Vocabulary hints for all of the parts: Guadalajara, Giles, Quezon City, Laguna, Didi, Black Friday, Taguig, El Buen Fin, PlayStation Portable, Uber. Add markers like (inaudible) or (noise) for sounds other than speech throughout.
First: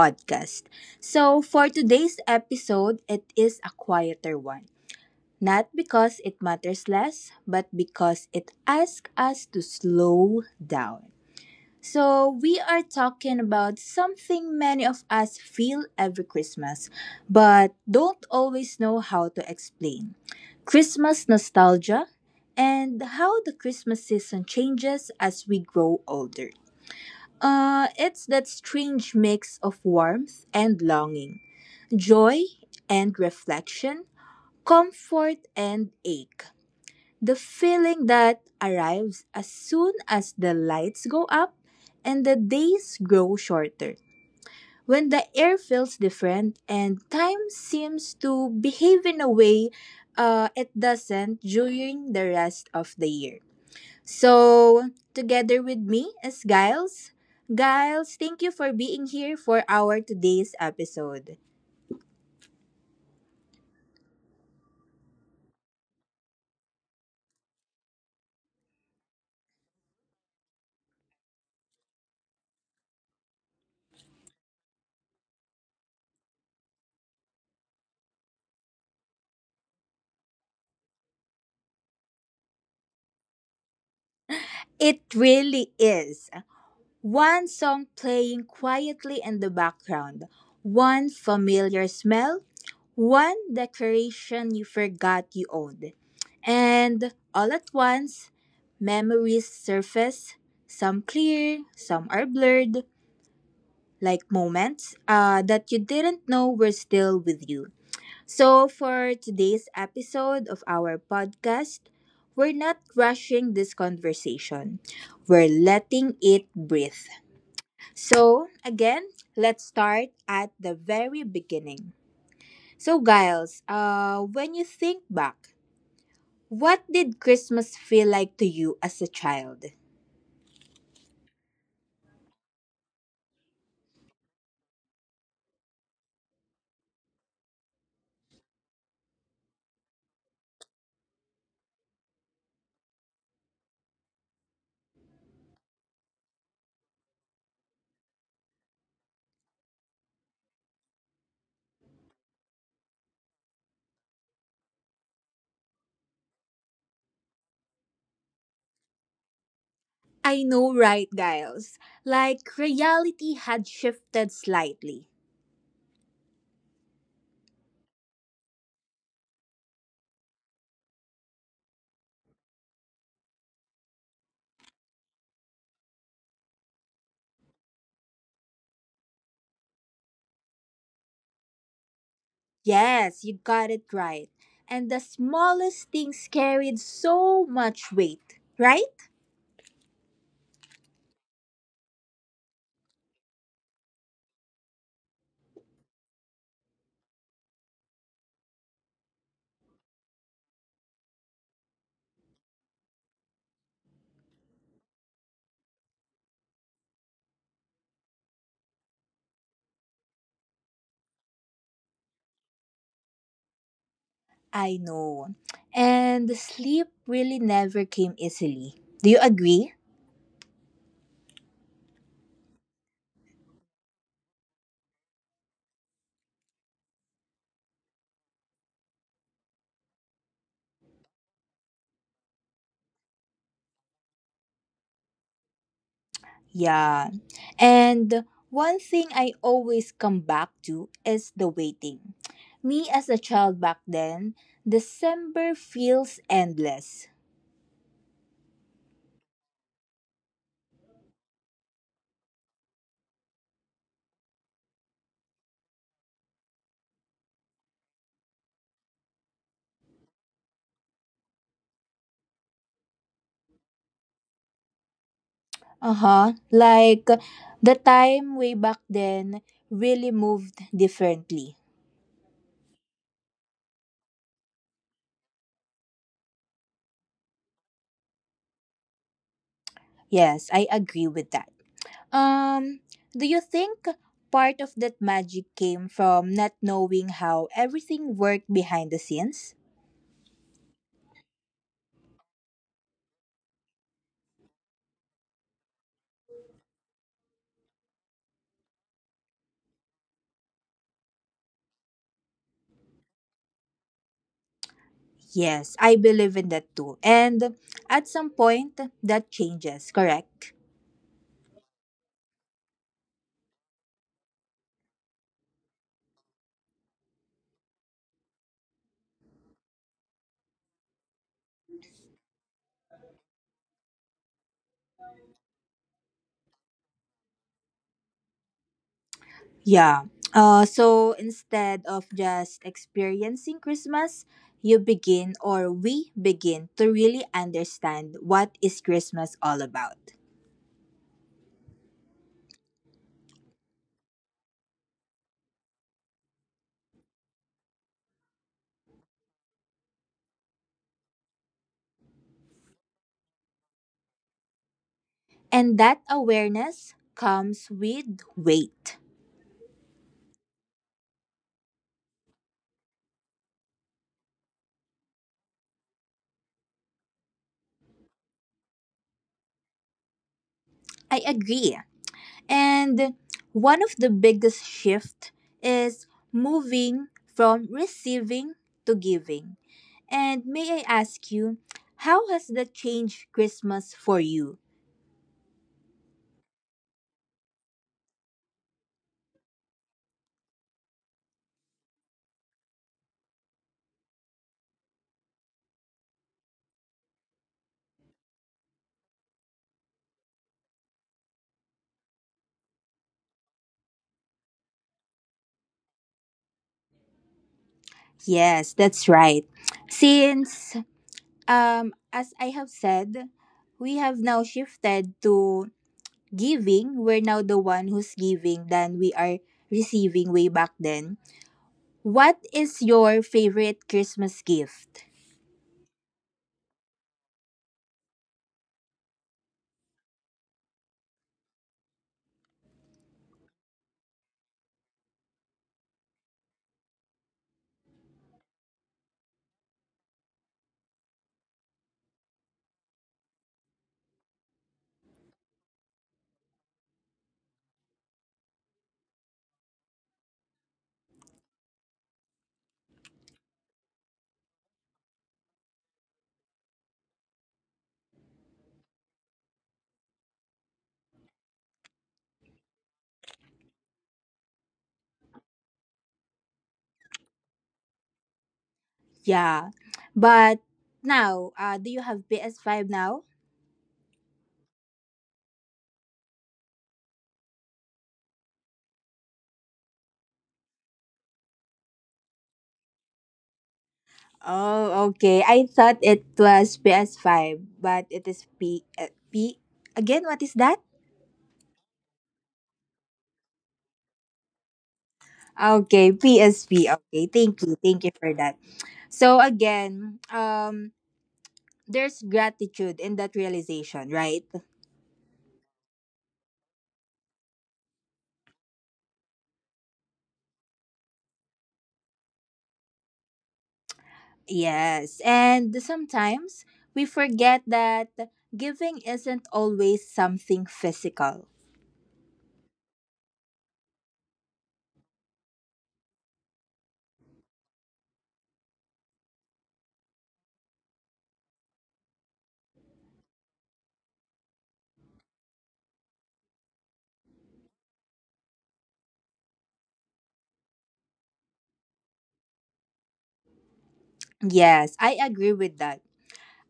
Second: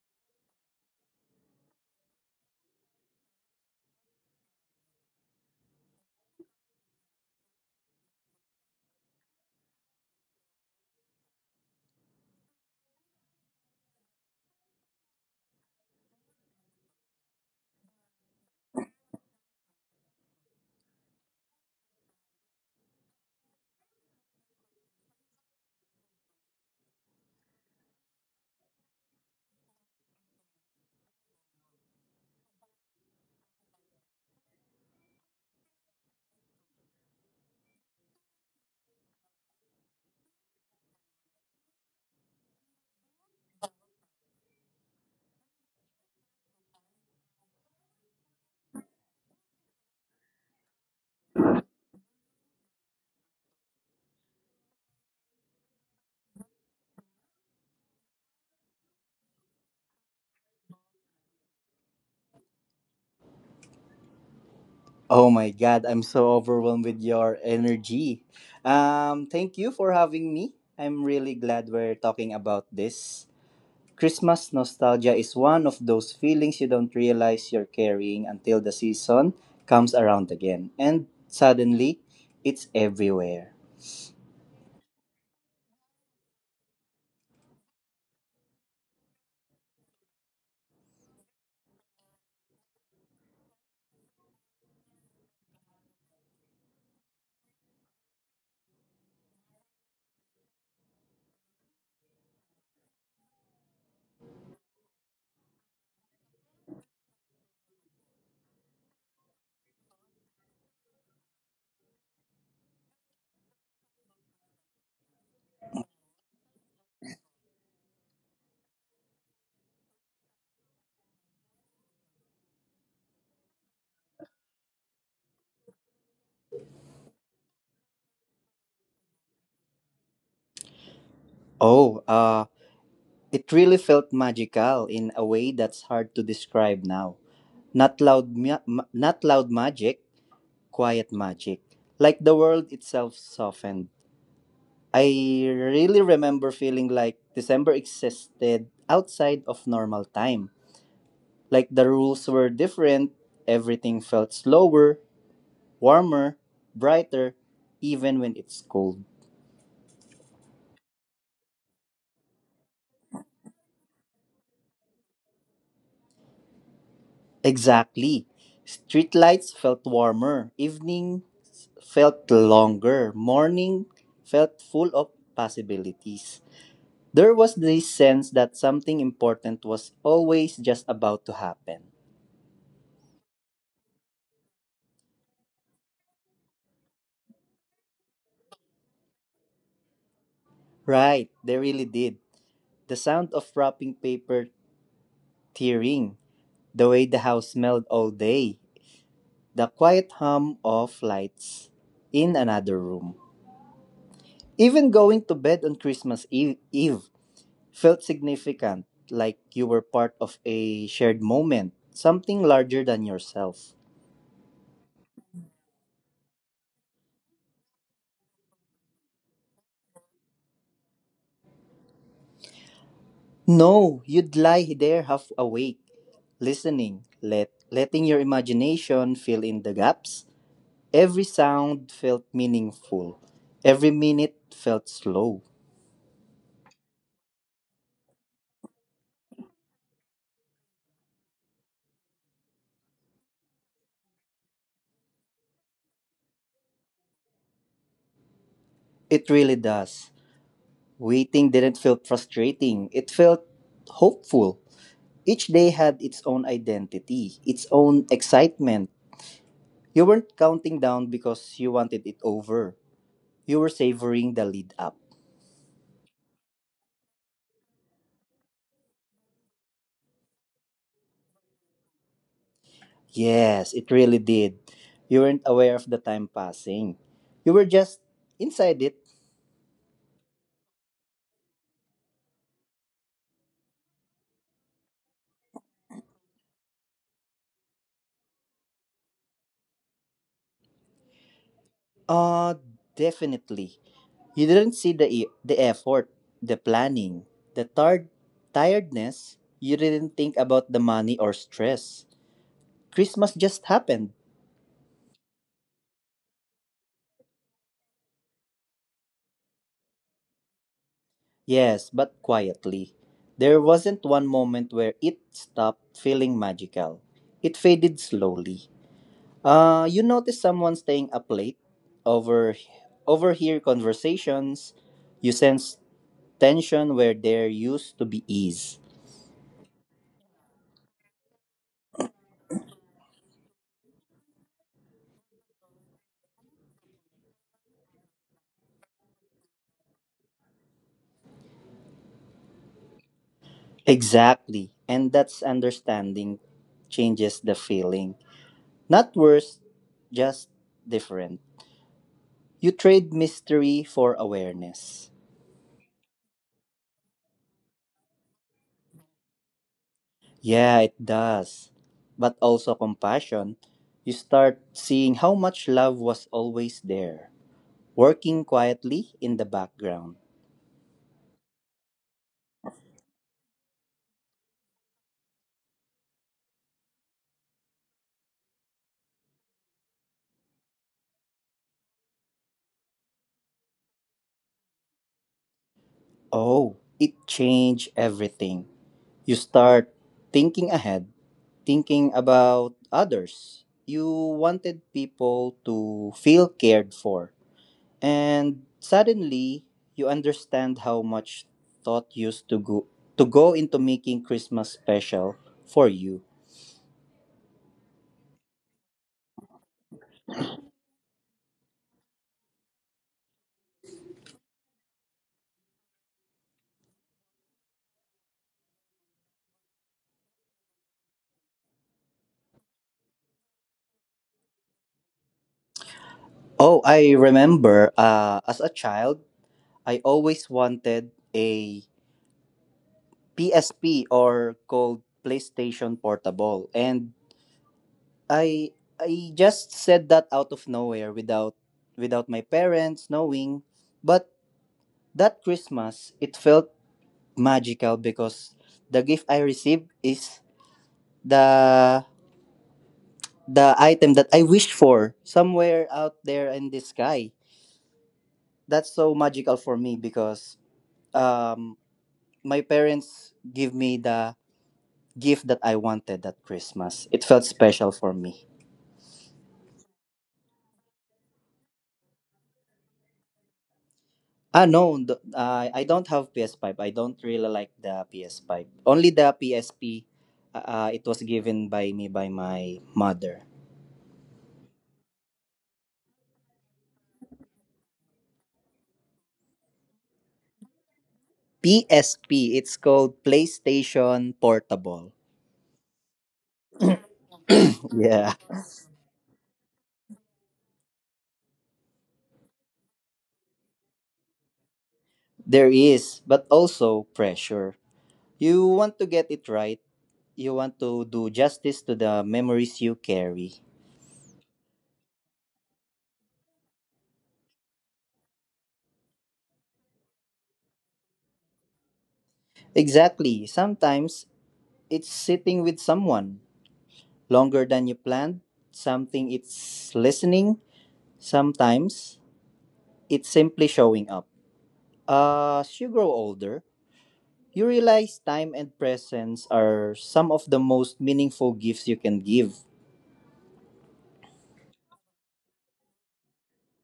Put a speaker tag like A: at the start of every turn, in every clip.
A: podcast. So, for today's episode, it is a quieter one. Not because it matters less, but because it asks us to slow down. So, we are talking about something many of us feel every Christmas, but don't always know how to explain Christmas nostalgia and how the Christmas season changes as we grow older. It's that strange mix of warmth and longing, joy and reflection, comfort and ache. The feeling that arrives as soon as the lights go up and the days grow shorter. When the air feels different and time seems to behave in a way it doesn't during the rest of the year. So, together with me is Giles. Giles, thank you for being here for our today's episode.
B: Oh my god, I'm so overwhelmed with your energy. Thank you for having me. I'm really glad we're talking about this. Christmas nostalgia is one of those feelings you don't realize you're carrying until the season comes around again and suddenly it's everywhere.
A: It really is. One song playing quietly in the background, one familiar smell, one decoration you forgot you owned. And all at once, memories surface. Some clear, some are blurred, like moments that you didn't know were still with you. So, for today's episode of our podcast, we're not rushing this conversation. We're letting it breathe. So, again, let's start at the very beginning. So, Giles, when you think back, what did Christmas feel like to you as a child?
B: Oh, it really felt magical in a way that's hard to describe now. Not loud not loud magic, quiet magic, like the world itself softened. I really remember feeling like December existed outside of normal time. Like the rules were different, everything felt slower, warmer, brighter, even when it's cold.
A: I know, right, Giles? Like reality had shifted slightly.
B: Exactly. Streetlights felt warmer, evening felt longer, morning felt full of possibilities. There was this sense that something important was always just about to happen.
A: Yes, you got it right. And the smallest things carried so much weight, right?
B: Right, they really did. The sound of wrapping paper tearing, the way the house smelled all day, the quiet hum of lights in another room. Even going to bed on Christmas Eve felt significant, like you were part of a shared moment, something larger than yourself.
A: I know. And the sleep really never came easily. Do you agree?
B: No, you'd lie there half awake, listening, letting your imagination fill in the gaps. Every sound felt meaningful. Every minute felt slow.
A: Yeah. And one thing I always come back to is the waiting. Me as a child back then, December feels endless.
B: It really does. Waiting didn't feel frustrating, it felt hopeful. Each day had its own identity, its own excitement. You weren't counting down because you wanted it over. You were savoring the lead up.
A: Uh huh. Like the time way back then really moved differently.
B: Yes, it really did. You weren't aware of the time passing. You were just inside it.
A: Yes, I agree with that. Um, do you think part of that magic came from not knowing how everything worked behind the scenes?
B: Uh, Definitely. You didn't see the effort, the planning, the tiredness. You didn't think about the money or stress. Christmas just happened.
A: Yes, I believe in that too. And at some point, that changes, correct?
B: Yes, but quietly. There wasn't one moment where it stopped feeling magical. It faded slowly. You notice someone staying up late, over overhear conversations. You sense tension where there used to be ease.
A: Yeah. So instead of just experiencing Christmas, you begin or we begin to really understand what is Christmas all about.
B: Exactly. And that's understanding changes the feeling. Not worse, just different. You trade mystery for awareness.
A: And that awareness comes with weight.
B: Yeah, it does. But also compassion. You start seeing how much love was always there, working quietly in the background.
A: I agree. And one of the biggest shift is moving from receiving to giving. And may I ask you, how has that changed Christmas for you?
B: Oh, it changed everything. You start thinking ahead, thinking about others. You wanted people to feel cared for. And suddenly, you understand how much thought used to go into making Christmas special for you.
A: Yes, that's right. Since as I have said, we have now shifted to giving. We're now the one who's giving than we are receiving way back then. What is your favorite Christmas gift?
B: Oh, I remember as a child, I always wanted a PSP, or called PlayStation Portable. And I I just said that out of nowhere without my parents knowing. But that Christmas it felt magical because the gift I received is the the item that I wished for somewhere out there in the sky. That's so magical for me because um my parents give me the gift that I wanted that Christmas. It felt special for me.
A: Yeah, but now, do you have PS5 now?
B: No, I don't have PS5. I don't really like the PS5. Only the PSP. It was given by me by my mother.
A: Oh, okay. I thought it was PS5, but it is P again. What is that?
B: PSP. It's called PlayStation Portable.
A: Okay, PSP. Okay,
B: (laughs)
A: thank you
B: Yeah,
A: for that. So again, there's gratitude in that realization, right?
B: there is, but also pressure. You want to get it right. You want to do justice to the memories you carry.
A: Yes, and sometimes we forget that giving isn't always something physical.
B: Exactly. Sometimes it's sitting with someone longer than you planned. Something it's listening. Sometimes it's simply showing up. As you grow older, you realize time and presence are some of the most meaningful gifts you can give.
A: Yes, I agree with that.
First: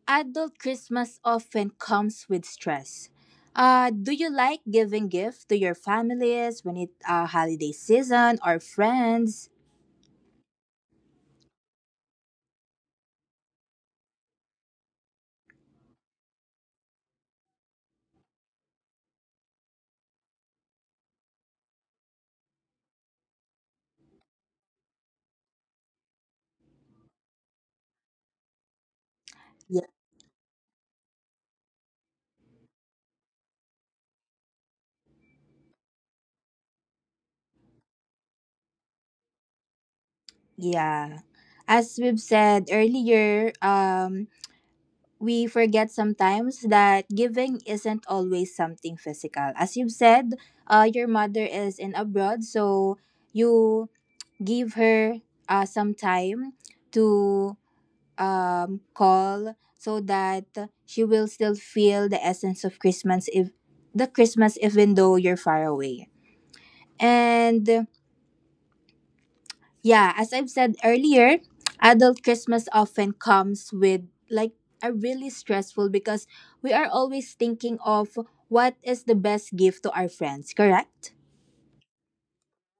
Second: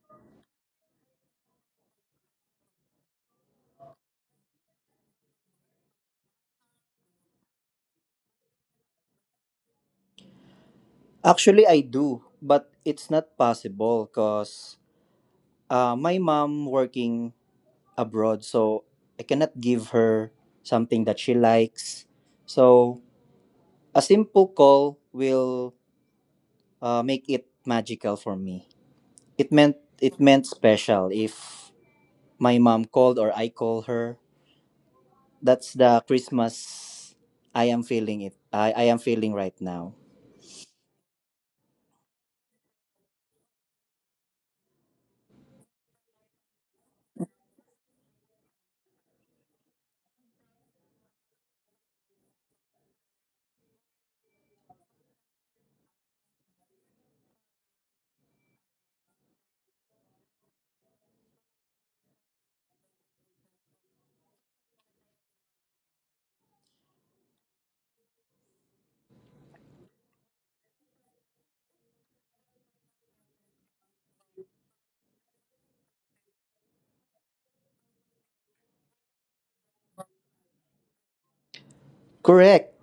A: Adult Christmas often comes with stress. Do you like giving gifts to your families when it holiday season or friends?
B: Actually, I do, but it's not possible because my mom working abroad, so I cannot give her something that she likes. So a simple call will, make it magical for me. It meant
A: Ye-
B: it meant special if my mom called or I call her. That's the Christmas I am feeling it. I am feeling right now.
A: Yeah. As we've said earlier, we forget sometimes that giving isn't always something physical. As you've said, your mother is in abroad, so you give her some time to call so that she will still feel the essence of Christmas if the Christmas even though you're far away. And yeah, as I've said earlier, adult Christmas often comes with like a really stressful because we are always thinking of what is the best gift to our friends, correct?
B: Correct.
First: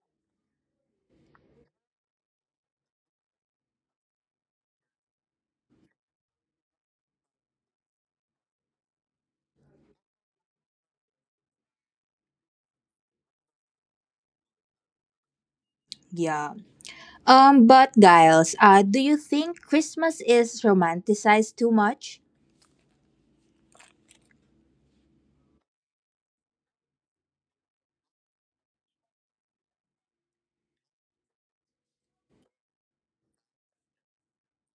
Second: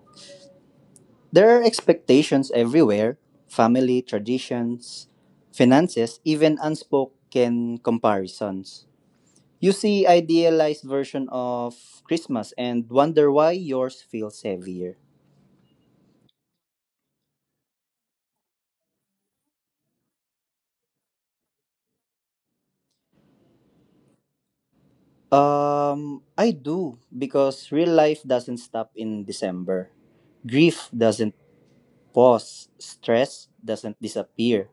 B: There are expectations everywhere: family, traditions, finances, even unspoken comparisons. You see idealized version of Christmas and wonder why yours feels heavier.
A: Yeah. But Giles, do you think Christmas is romanticized too much?
B: I do because real life doesn't stop in December. Grief doesn't pause, stress doesn't disappear.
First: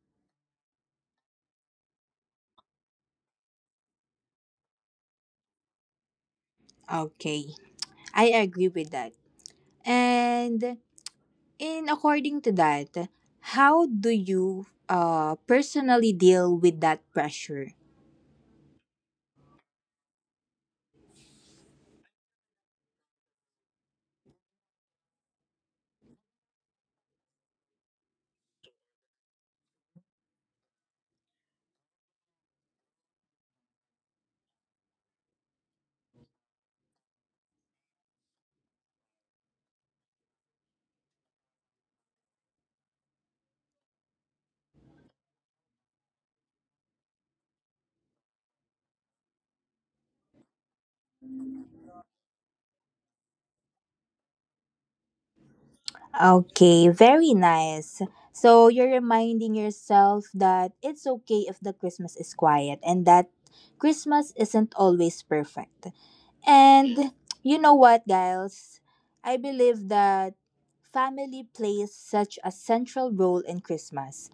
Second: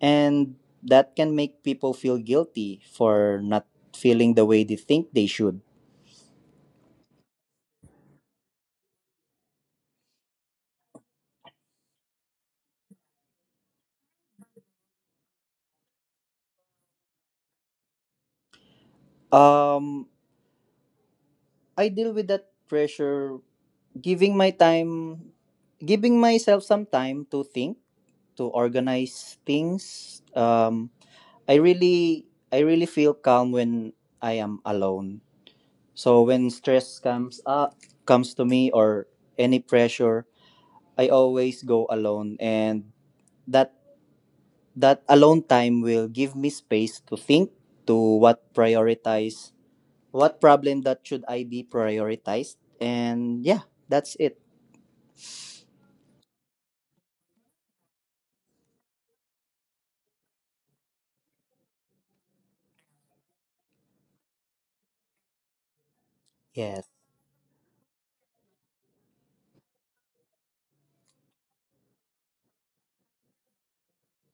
B: And that can make people feel guilty for not feeling the way they think they should.
A: Okay. I agree with that. And And according to that, how do you personally deal with that pressure?
B: Um, I deal with that pressure giving my time, giving myself some time to think, to organize things. I really I really feel calm when I am alone. So when stress comes to me or any pressure, I always go alone, and that That alone time will give me space to think, to what prioritize, what problem that should I be prioritized, and yeah, that's it.
A: Okay, very nice. So you're reminding yourself that it's okay if the Christmas is quiet and that Christmas isn't always perfect.
B: Yes.
A: And you know what, guys? I believe that family plays such a central role in Christmas.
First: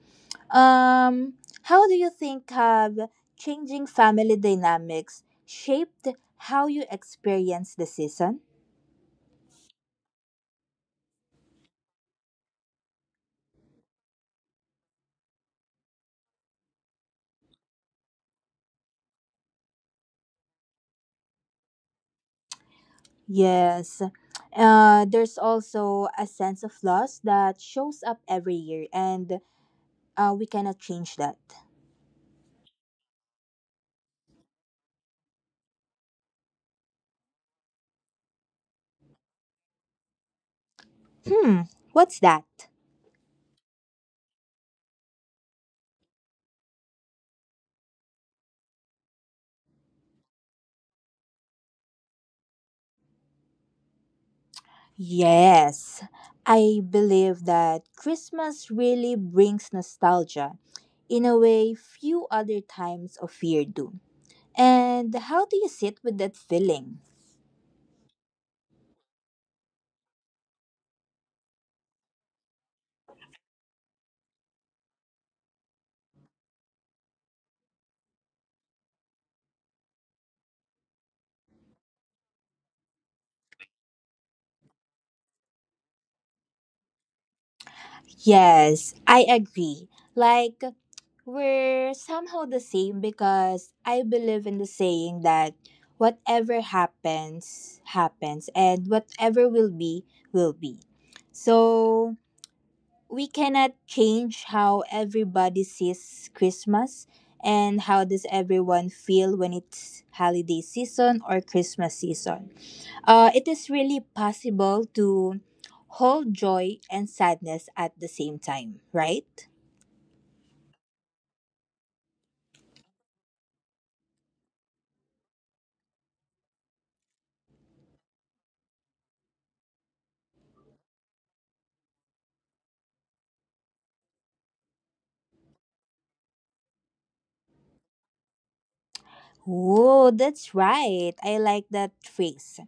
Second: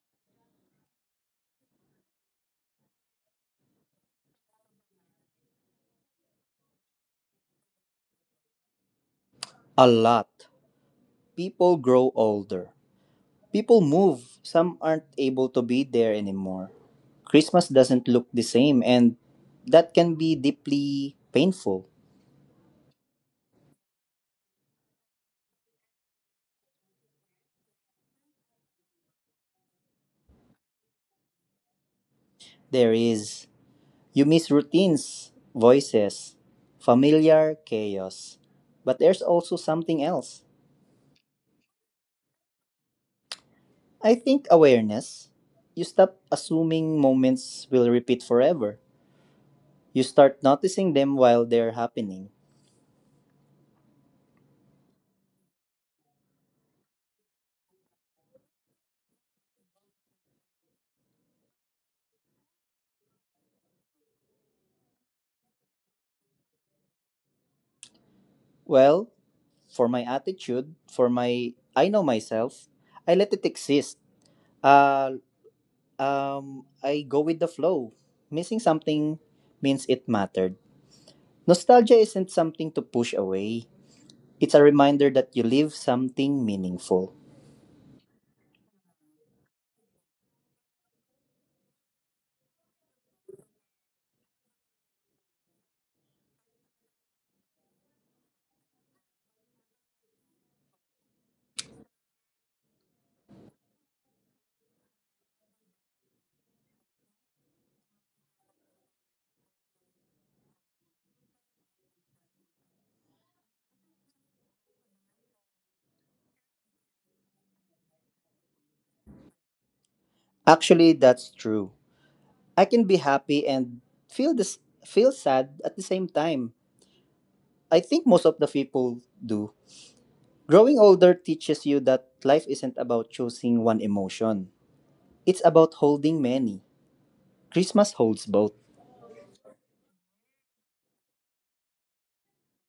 A: Um, how do you think have changing family dynamics shaped how you experience the season?
B: A lot. People grow older. People move. Some aren't able to be there anymore. Christmas doesn't look the same and that can be deeply painful.
A: Yes. There's also a sense of loss that shows up every year, and we cannot change that.
B: There is. You miss routines, voices, familiar chaos. But there's also something else.
A: Hmm, what's that?
B: I think awareness. You stop assuming moments will repeat forever. You start noticing them while they're happening.
A: Yes, I believe that Christmas really brings nostalgia in a way few other times of year do. And how do you sit with that feeling?
B: Well, for my attitude, for my, I know myself, I let it exist. Uh, I go with the flow. Missing something means it mattered. Nostalgia isn't something to push away. It's a reminder that you live something meaningful.
A: Yes, I agree. Like, we're somehow the same because I believe in the saying that whatever happens, happens, and whatever will be, will be. So, we cannot change how everybody sees Christmas and how does everyone feel when it's holiday season or Christmas season. It is really possible to hold joy and sadness at the same time, right?
B: Actually, that's true. I can be happy and feel sad at the same time. I think most of the people do. Growing older teaches you that life isn't about choosing one emotion, it's about holding many. Christmas holds both.
A: Oh, that's right. I like that phrase.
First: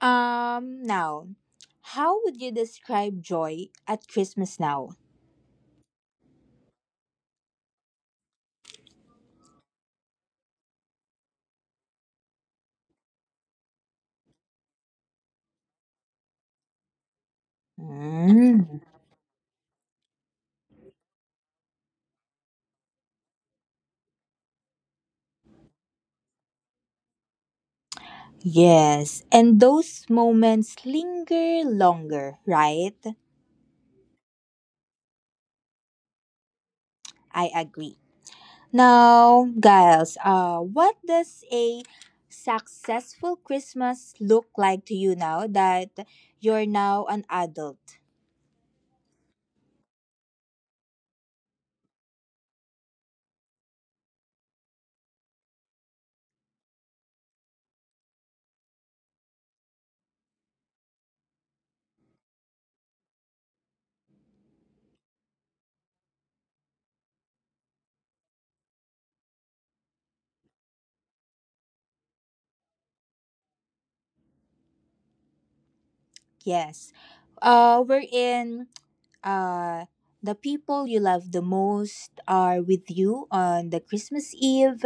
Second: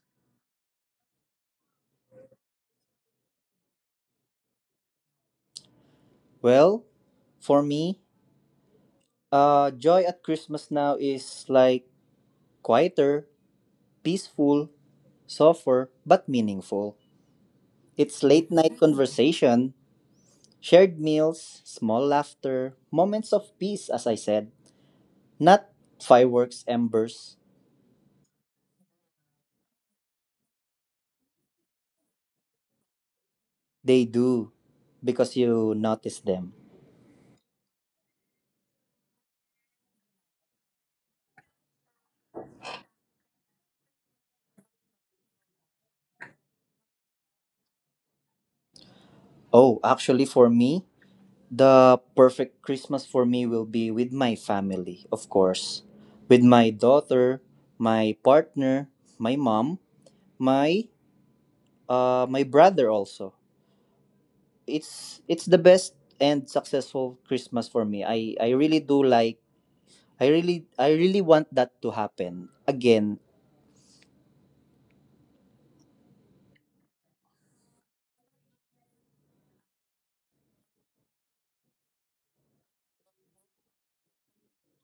A: Now, how would you describe joy at Christmas now?
B: Well, for me, joy at Christmas now is like quieter, peaceful, softer, but meaningful. It's late night
A: Mm.
B: conversation, shared meals, small laughter, moments of peace, as I said. Not fireworks, embers.
A: Yes, and those moments linger longer, right?
B: They do because you notice them.
A: I agree. Now, Giles, what does a successful Christmas look like to you now that you're now an adult?
B: Oh, actually, for me, the perfect Christmas for me will be with my family, of course. With my daughter, my partner, my mom, my my brother also. It's the best and successful Christmas for me. I really do like. I really want that to happen. Again,
A: Yes. We're in uh, the people you love the most are with you on the Christmas Eve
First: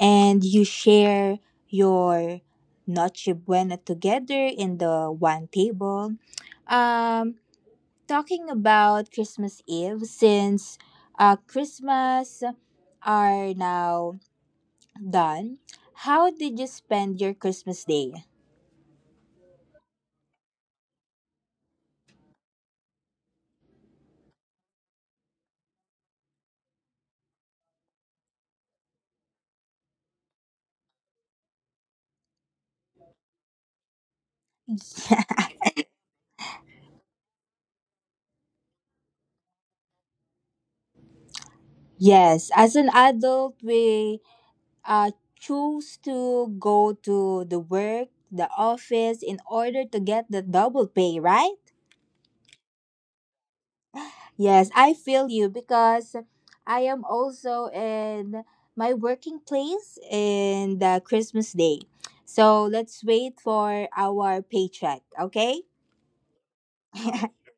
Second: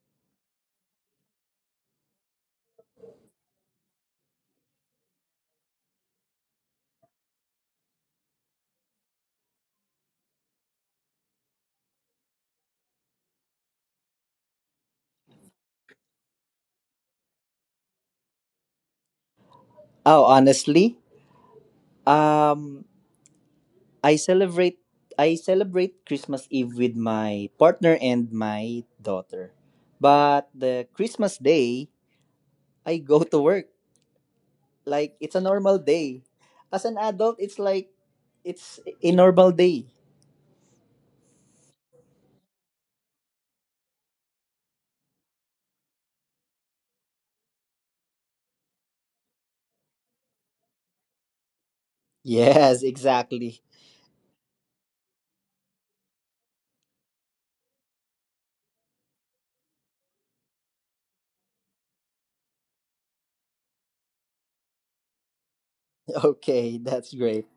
A: and you share your Noche Buena together in the one table. Um, Talking about Christmas Eve since Christmas are now done. How did you spend your Christmas day?
B: oh honestly, um I celebrate I celebrate Christmas Eve with my partner and my daughter. But the Christmas day, I go to work. Like it's
A: (laughs)
B: a normal day. As an adult, it's like it's a normal day.
A: Yes, as an adult, we uh, choose to go to the work, the office in order to get the double pay, right?
B: Yes, exactly. (laughs)
A: Yes, I feel you because I am also in my working place in the Christmas Day. So let's wait for our paycheck, okay?
B: Okay, that's great.
A: (laughs)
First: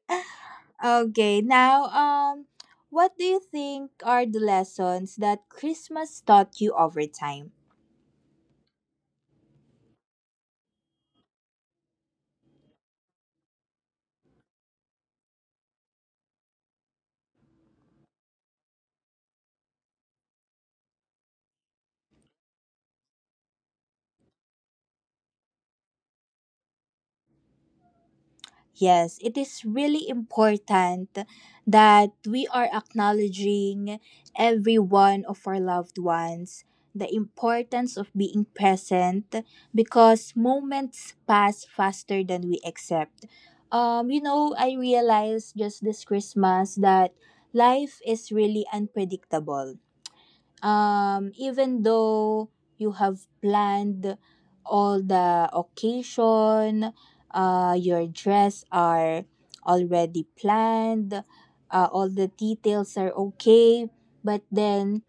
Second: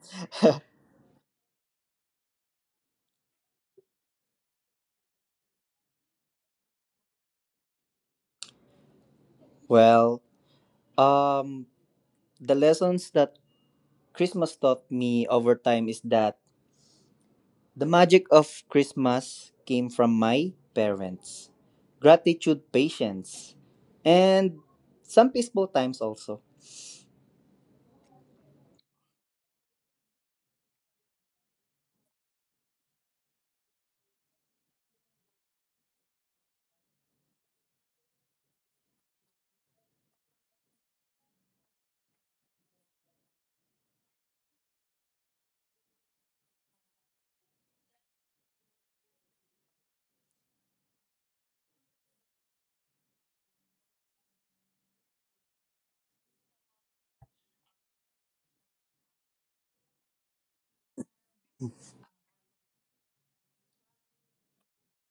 A: Okay, now what do you think are the lessons that Christmas taught you over time?
B: Well, um the lessons that Christmas taught me over time is that the magic of Christmas came from my parents. Gratitude, patience, and some peaceful times also.
A: Yes, it is really important that we are acknowledging every one of our loved ones, the importance of being present because moments pass faster than we accept. I realized just this Christmas that life is really unpredictable even though you have planned all the occasion, your dress are already planned, all the details are okay, but then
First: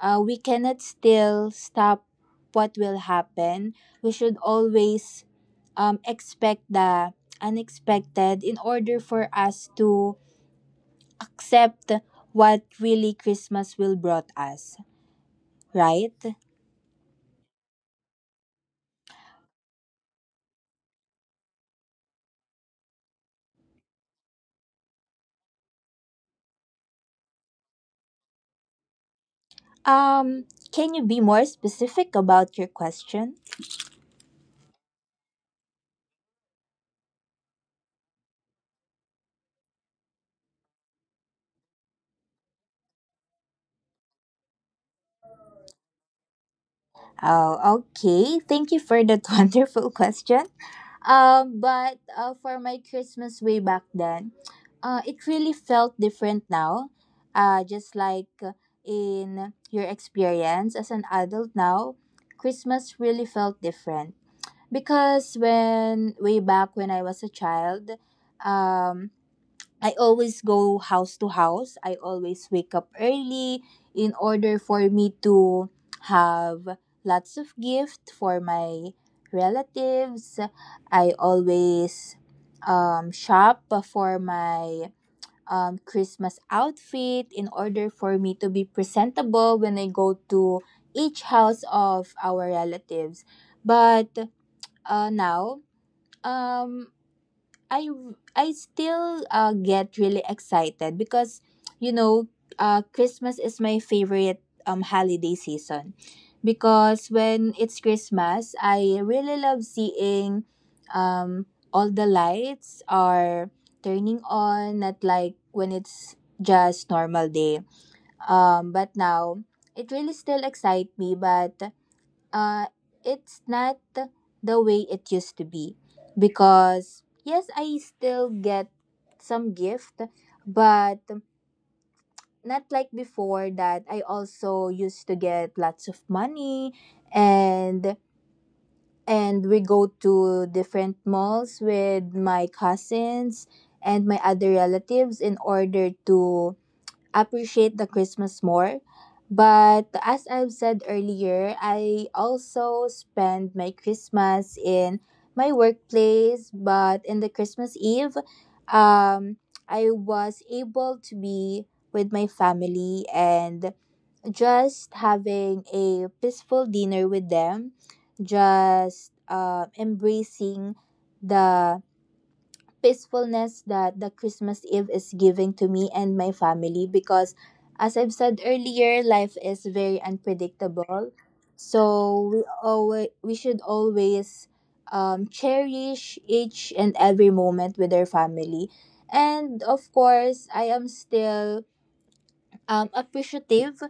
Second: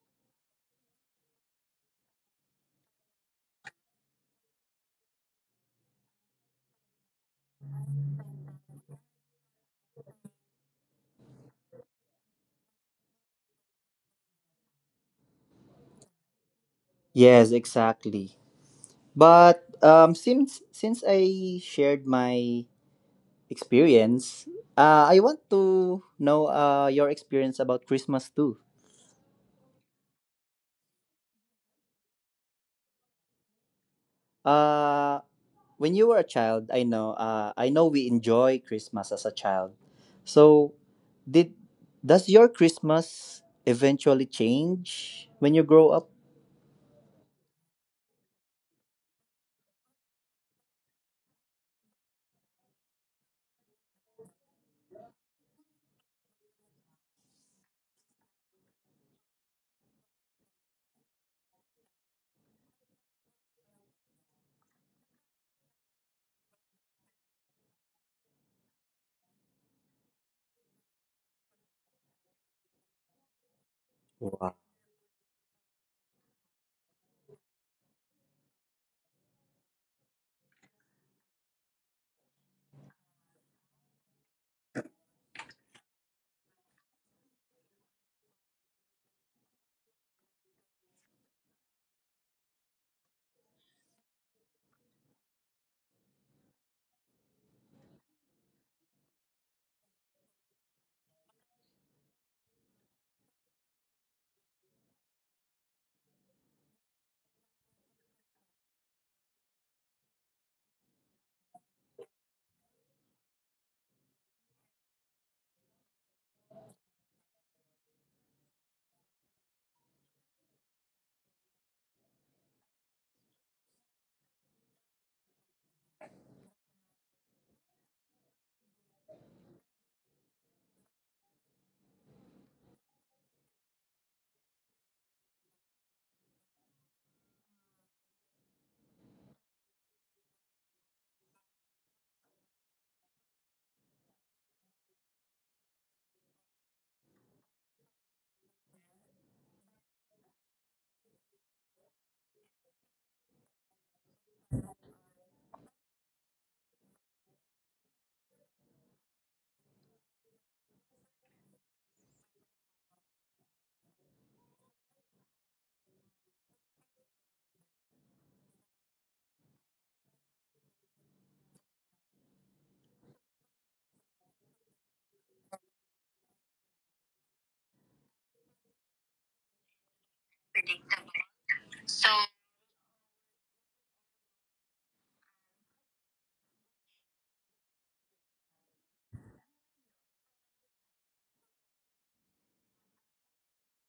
A: we cannot still stop what will happen. We should always expect the unexpected in order for us to accept what really Christmas will brought us, right?
B: Yes, exactly. But since I shared my experience, I want to know your experience about Christmas too.
A: Um, can you be more specific about your question?
B: Uh, when you were a child, I know we enjoy Christmas as a child. So, did does your Christmas eventually change when you grow up?
A: Oh, okay. Thank you for that (laughs) wonderful question. But For my Christmas way back then, it really felt different now. Just like in your experience as an adult now, Christmas really felt different because when way back when I was a child, um, I always go house to house. I always wake up early in order for me to have lots of gift for my relatives. I always shop for my Christmas outfit in order for me to be presentable when I go to each house of our relatives. But now, um, I I still get really excited because you know Christmas is my favorite holiday season because when it's Christmas I really love seeing um all the lights are turning on not like when it's just normal day but now it really still excites me but uh, it's not the way it used to be because yes I still get some gift but not like before that I also used to get lots of money and we go to different malls with my cousins and my other relatives in order to appreciate the Christmas more. But as I've said earlier, I also spend my Christmas in my workplace. But in the Christmas Eve, um, I was able to be with my family and just having a peaceful dinner with them, just embracing the peacefulness that the Christmas Eve is giving to me and my family because as I've said earlier, life is very unpredictable. So we should always cherish each and every moment with our family. And of course, I am still appreciative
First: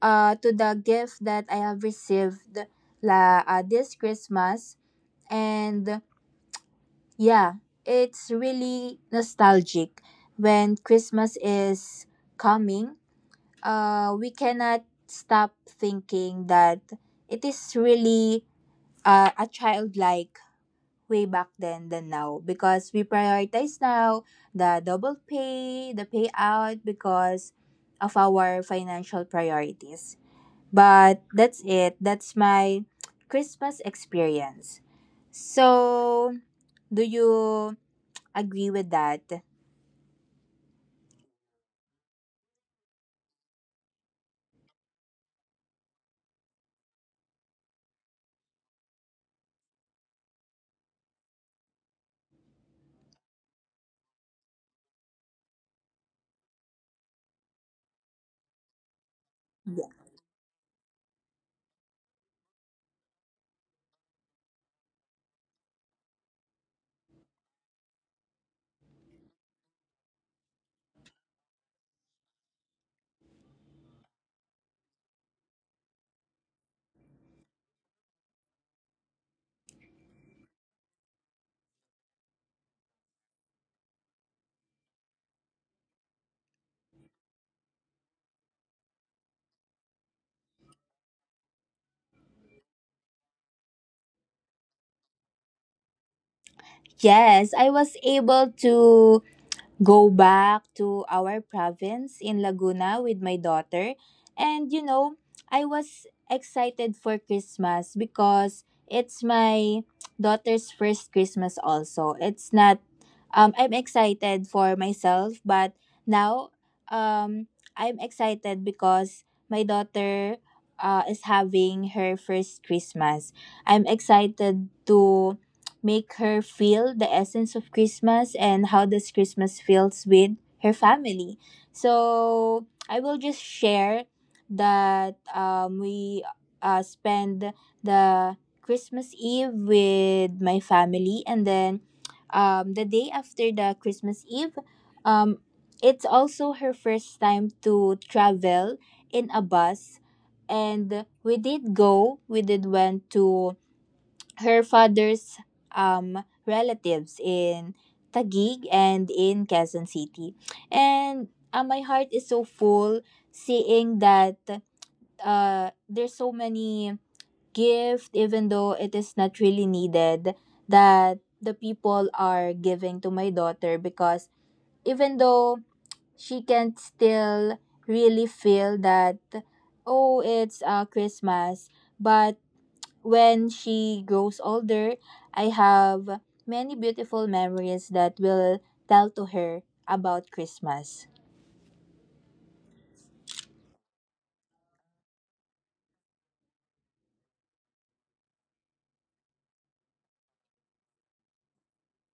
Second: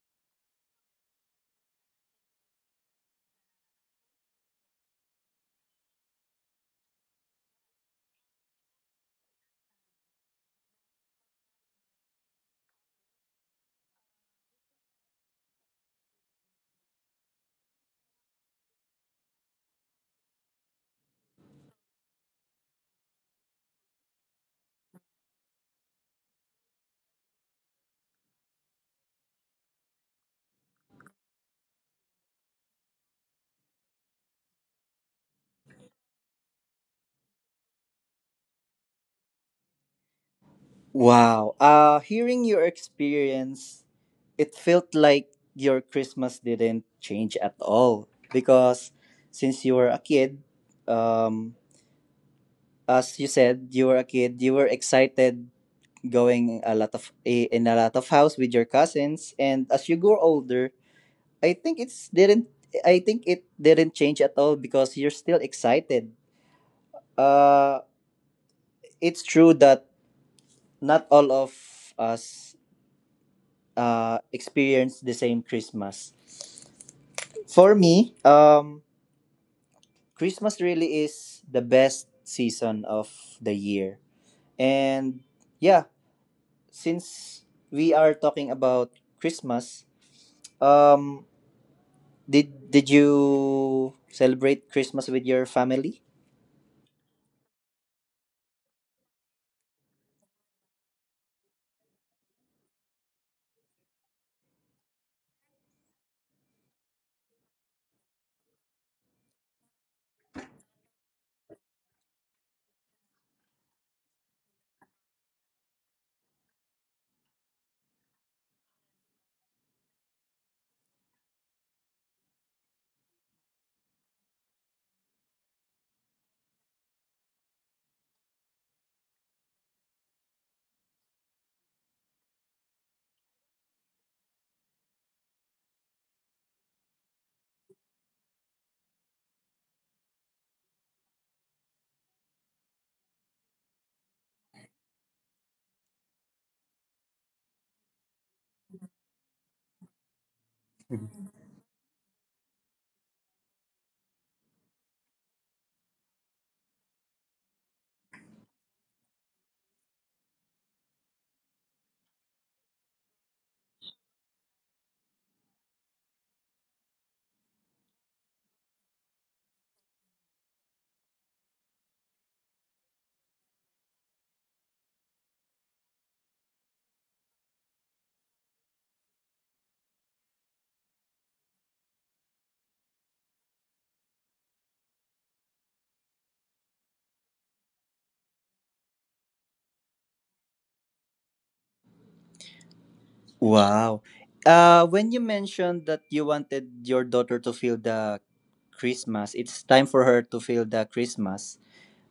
A: to the gift that I have received this Christmas. And yeah, it's really nostalgic. When Christmas is coming, we cannot stop thinking that it is really a childlike way back then than now because we prioritize now the double pay, the payout because of our financial priorities. But that's it. That's my Christmas experience. So, do you agree with that?
B: Wow. Hearing your experience, it felt like your Christmas didn't change at all because since you were a kid, um, as you said, you were a kid, you were excited going a lot of eh, in a lot of house with your cousins, and as you grow older, I think it's didn't I think it didn't change at all because you're still excited. Uh it's true that not all of us experience the same Christmas. For me, Christmas really is the best season of the year. And yeah, since we are talking about Christmas, um did you celebrate Christmas with your family?
A: Yes, I was able to go back to our province in Laguna with my daughter. And you know, I was excited for Christmas because it's my daughter's first Christmas also. It's not I'm excited for myself, but now um I'm excited because my daughter is having her first Christmas. I'm excited to make her feel the essence of Christmas and how does Christmas feels with her family. So I will just share that we spend the Christmas Eve with my family and then the day after the Christmas Eve, um, it's also her first time to travel in a bus and we did went to her father's relatives in Taguig and in Quezon City. And my heart is so full seeing that there's so many gift, even though it is not really needed, that the people are giving to my daughter because even though she can still really feel that, oh, it's Christmas, but when she grows older, I have many beautiful memories that will tell to her about Christmas.
B: Wow. When you mentioned that you wanted your daughter to feel the Christmas, it's time for her to feel the Christmas.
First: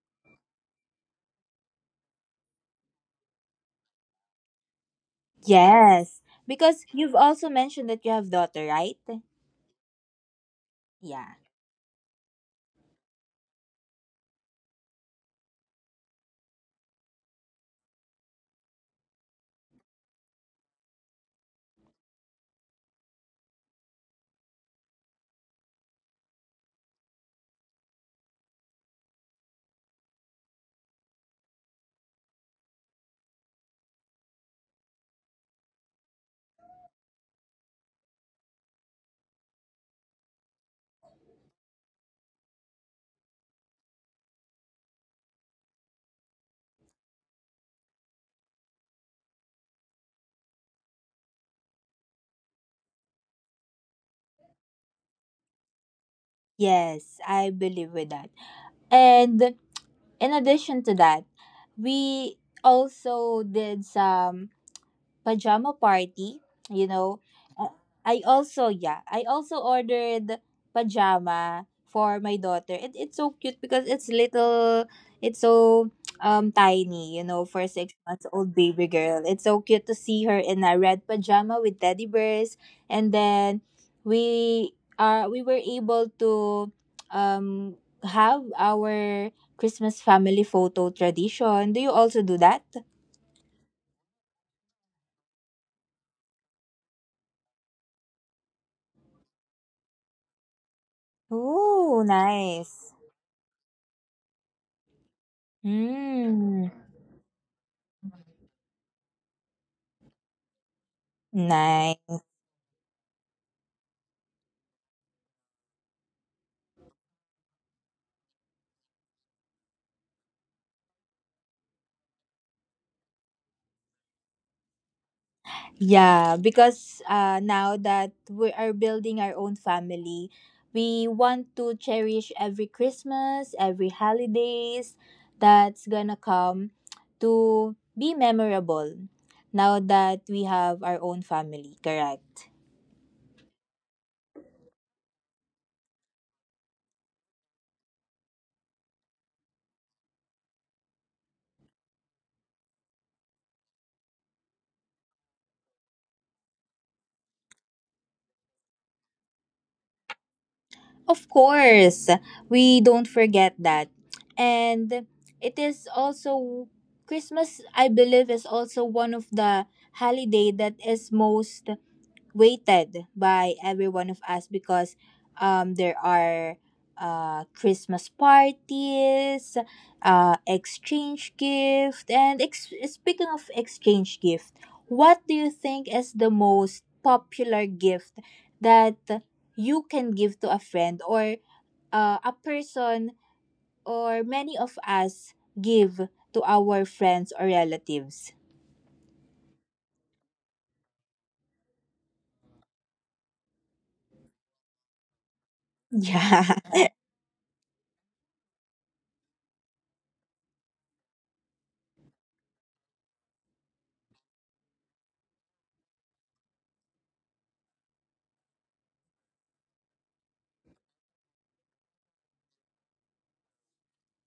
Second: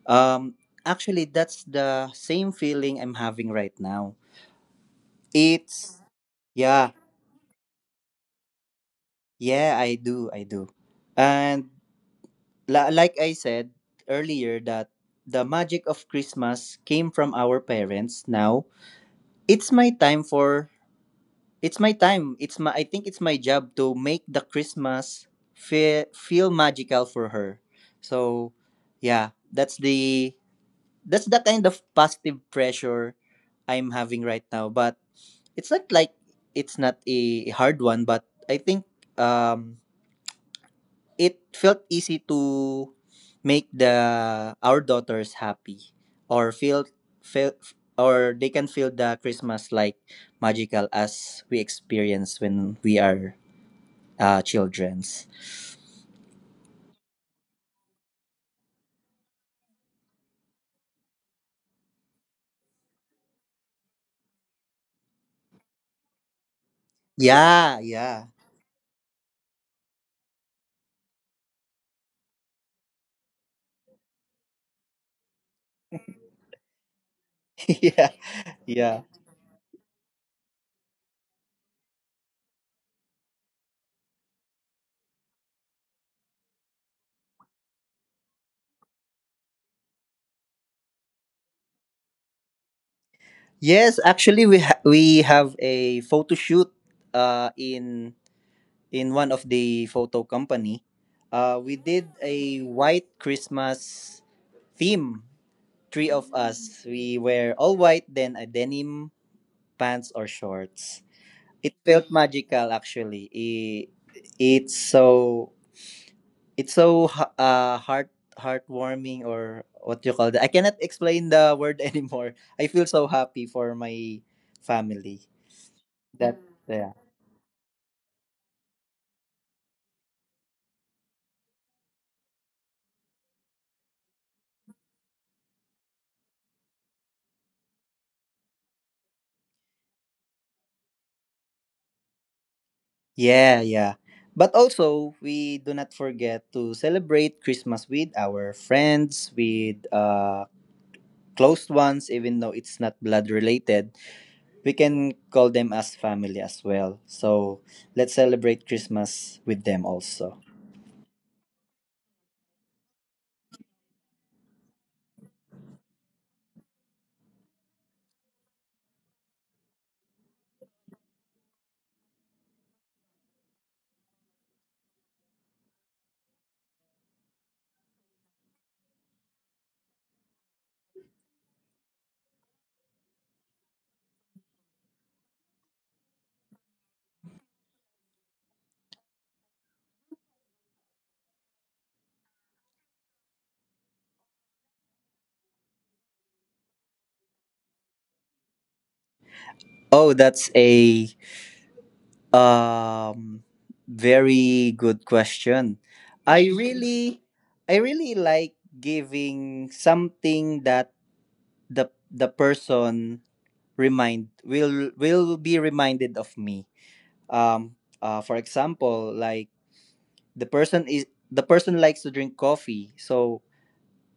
B: Um, actually, that's the same feeling I'm having right now. It's,
A: Yes, because
B: yeah,
A: you've also mentioned that you have daughter, right?
B: yeah, I do, I do.
A: Yeah.
B: And like I said earlier, that the magic of Christmas came from our parents. Now, it's my time for It's my time. It's my I think it's my job to make the Christmas feel magical for her. So, yeah, that's the kind of positive pressure I'm having right now, but it's not like it's not a hard one, but I think um it felt easy to make the our daughters happy, or feel feel or they can feel the Christmas like magical as we experience when we are children's.
A: Yes, I believe with that. And in addition to that, we also did some pajama party, you know. Uh,
B: Yeah, yeah.
A: I also ordered pajama for my daughter. It's so cute because it's little, it's so tiny, for a
B: (laughs)
A: six
B: Yeah,
A: months old baby
B: yeah.
A: girl. It's so cute to see her in a red pajama with teddy bears. And then we were able to um have our Christmas family photo tradition. Do you also do that?
B: Yes, actually, we have a photo shoot uh in in one of the photo company. Uh, we
A: Oh,
B: did a
A: nice.
B: white Christmas theme. Three of
A: Mm,
B: us, we wear all white, then a denim pants or shorts. It felt
A: nice.
B: magical, actually. It's so it's so heartwarming, or what you call that. I cannot explain the word (laughs) anymore. I feel so happy for my family.
A: Yeah,
B: That
A: because
B: Yeah.
A: now that we are building our own family, we want to cherish every Christmas, every holidays that's gonna come to be memorable now that we have our own family, correct?
B: Yeah, yeah. But also, we do not forget to celebrate Christmas with our friends, with close ones, even though it's not blood related. We can call them as family as well. So let's celebrate Christmas with them also.
A: Of course, we don't forget that. And it is also Christmas, I believe, is also one of the holiday that is most waited by every one of us because there are Christmas parties, exchange gift, and speaking of exchange gift, what do you think is the most popular gift that you can give to a friend or a person or many of us give to our friends or relatives?
B: Oh, that's a um very good question.
A: Yeah.
B: I really I really like giving something that the person remind will be reminded of me. Um for example, like the person is the person likes to drink coffee. So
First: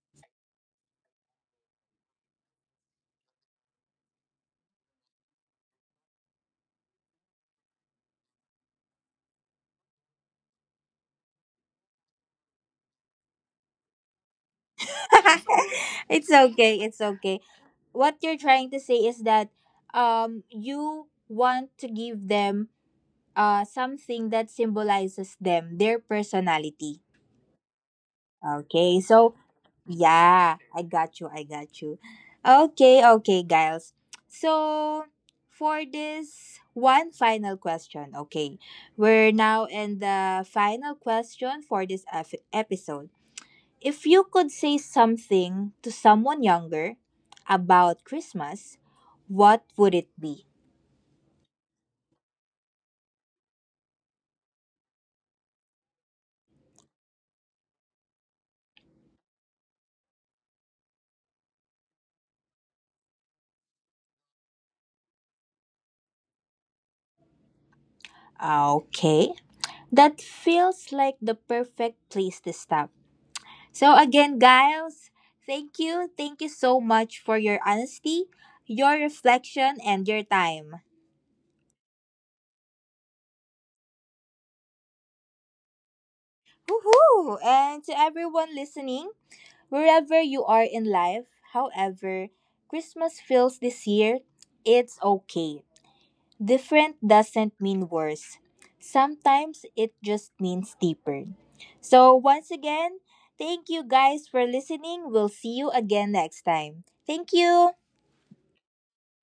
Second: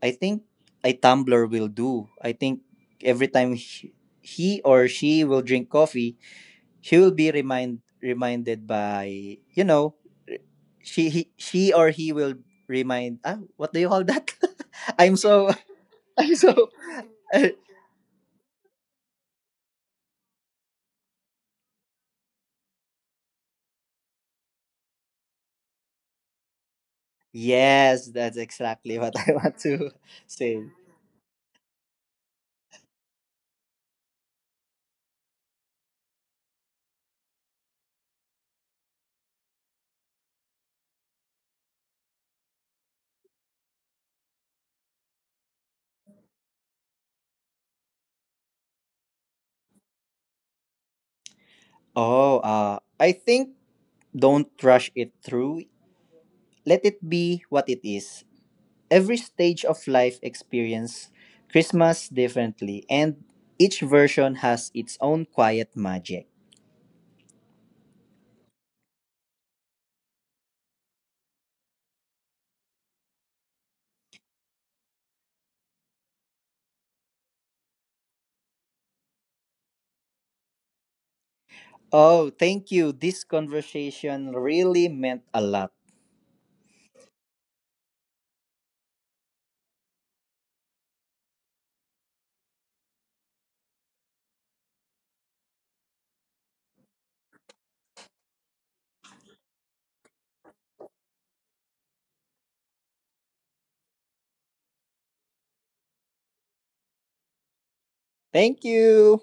B: I think a tumbler will do. I think every time he or she will drink coffee, she will be reminded by, you know, she he, she or he will remind ah what do you call that? (laughs) I'm
A: (laughs)
B: so (laughs)
A: It's
B: I'm so
A: okay. It's okay.
B: (laughs)
A: What you're trying to say is that you want to give them something that symbolizes them their personality.
B: Yes, that's exactly
A: Okay,
B: what I
A: so
B: want to
A: yeah,
B: say.
A: I got you, I got you. Okay, okay, guys. So, for this one final question, okay, we're now in the final question for this episode. If you could say something to someone younger about Christmas, what would it be?
B: Oh, I think don't rush it through. Let it be what it is. Every stage of life experience Christmas differently, and each version has its own quiet magic.
A: Okay. That feels like the perfect place to stop. So, again, guys, thank you. Thank you so much for your honesty, your reflection, and your time.
B: Oh, thank you. This conversation really meant a lot.
A: Woohoo! And to everyone listening, wherever you are in life, however Christmas feels this year, it's okay. Different doesn't mean worse. Sometimes it just means deeper. So, once again, thank you guys for listening. We'll see you again next time. Thank you.
B: Thank you.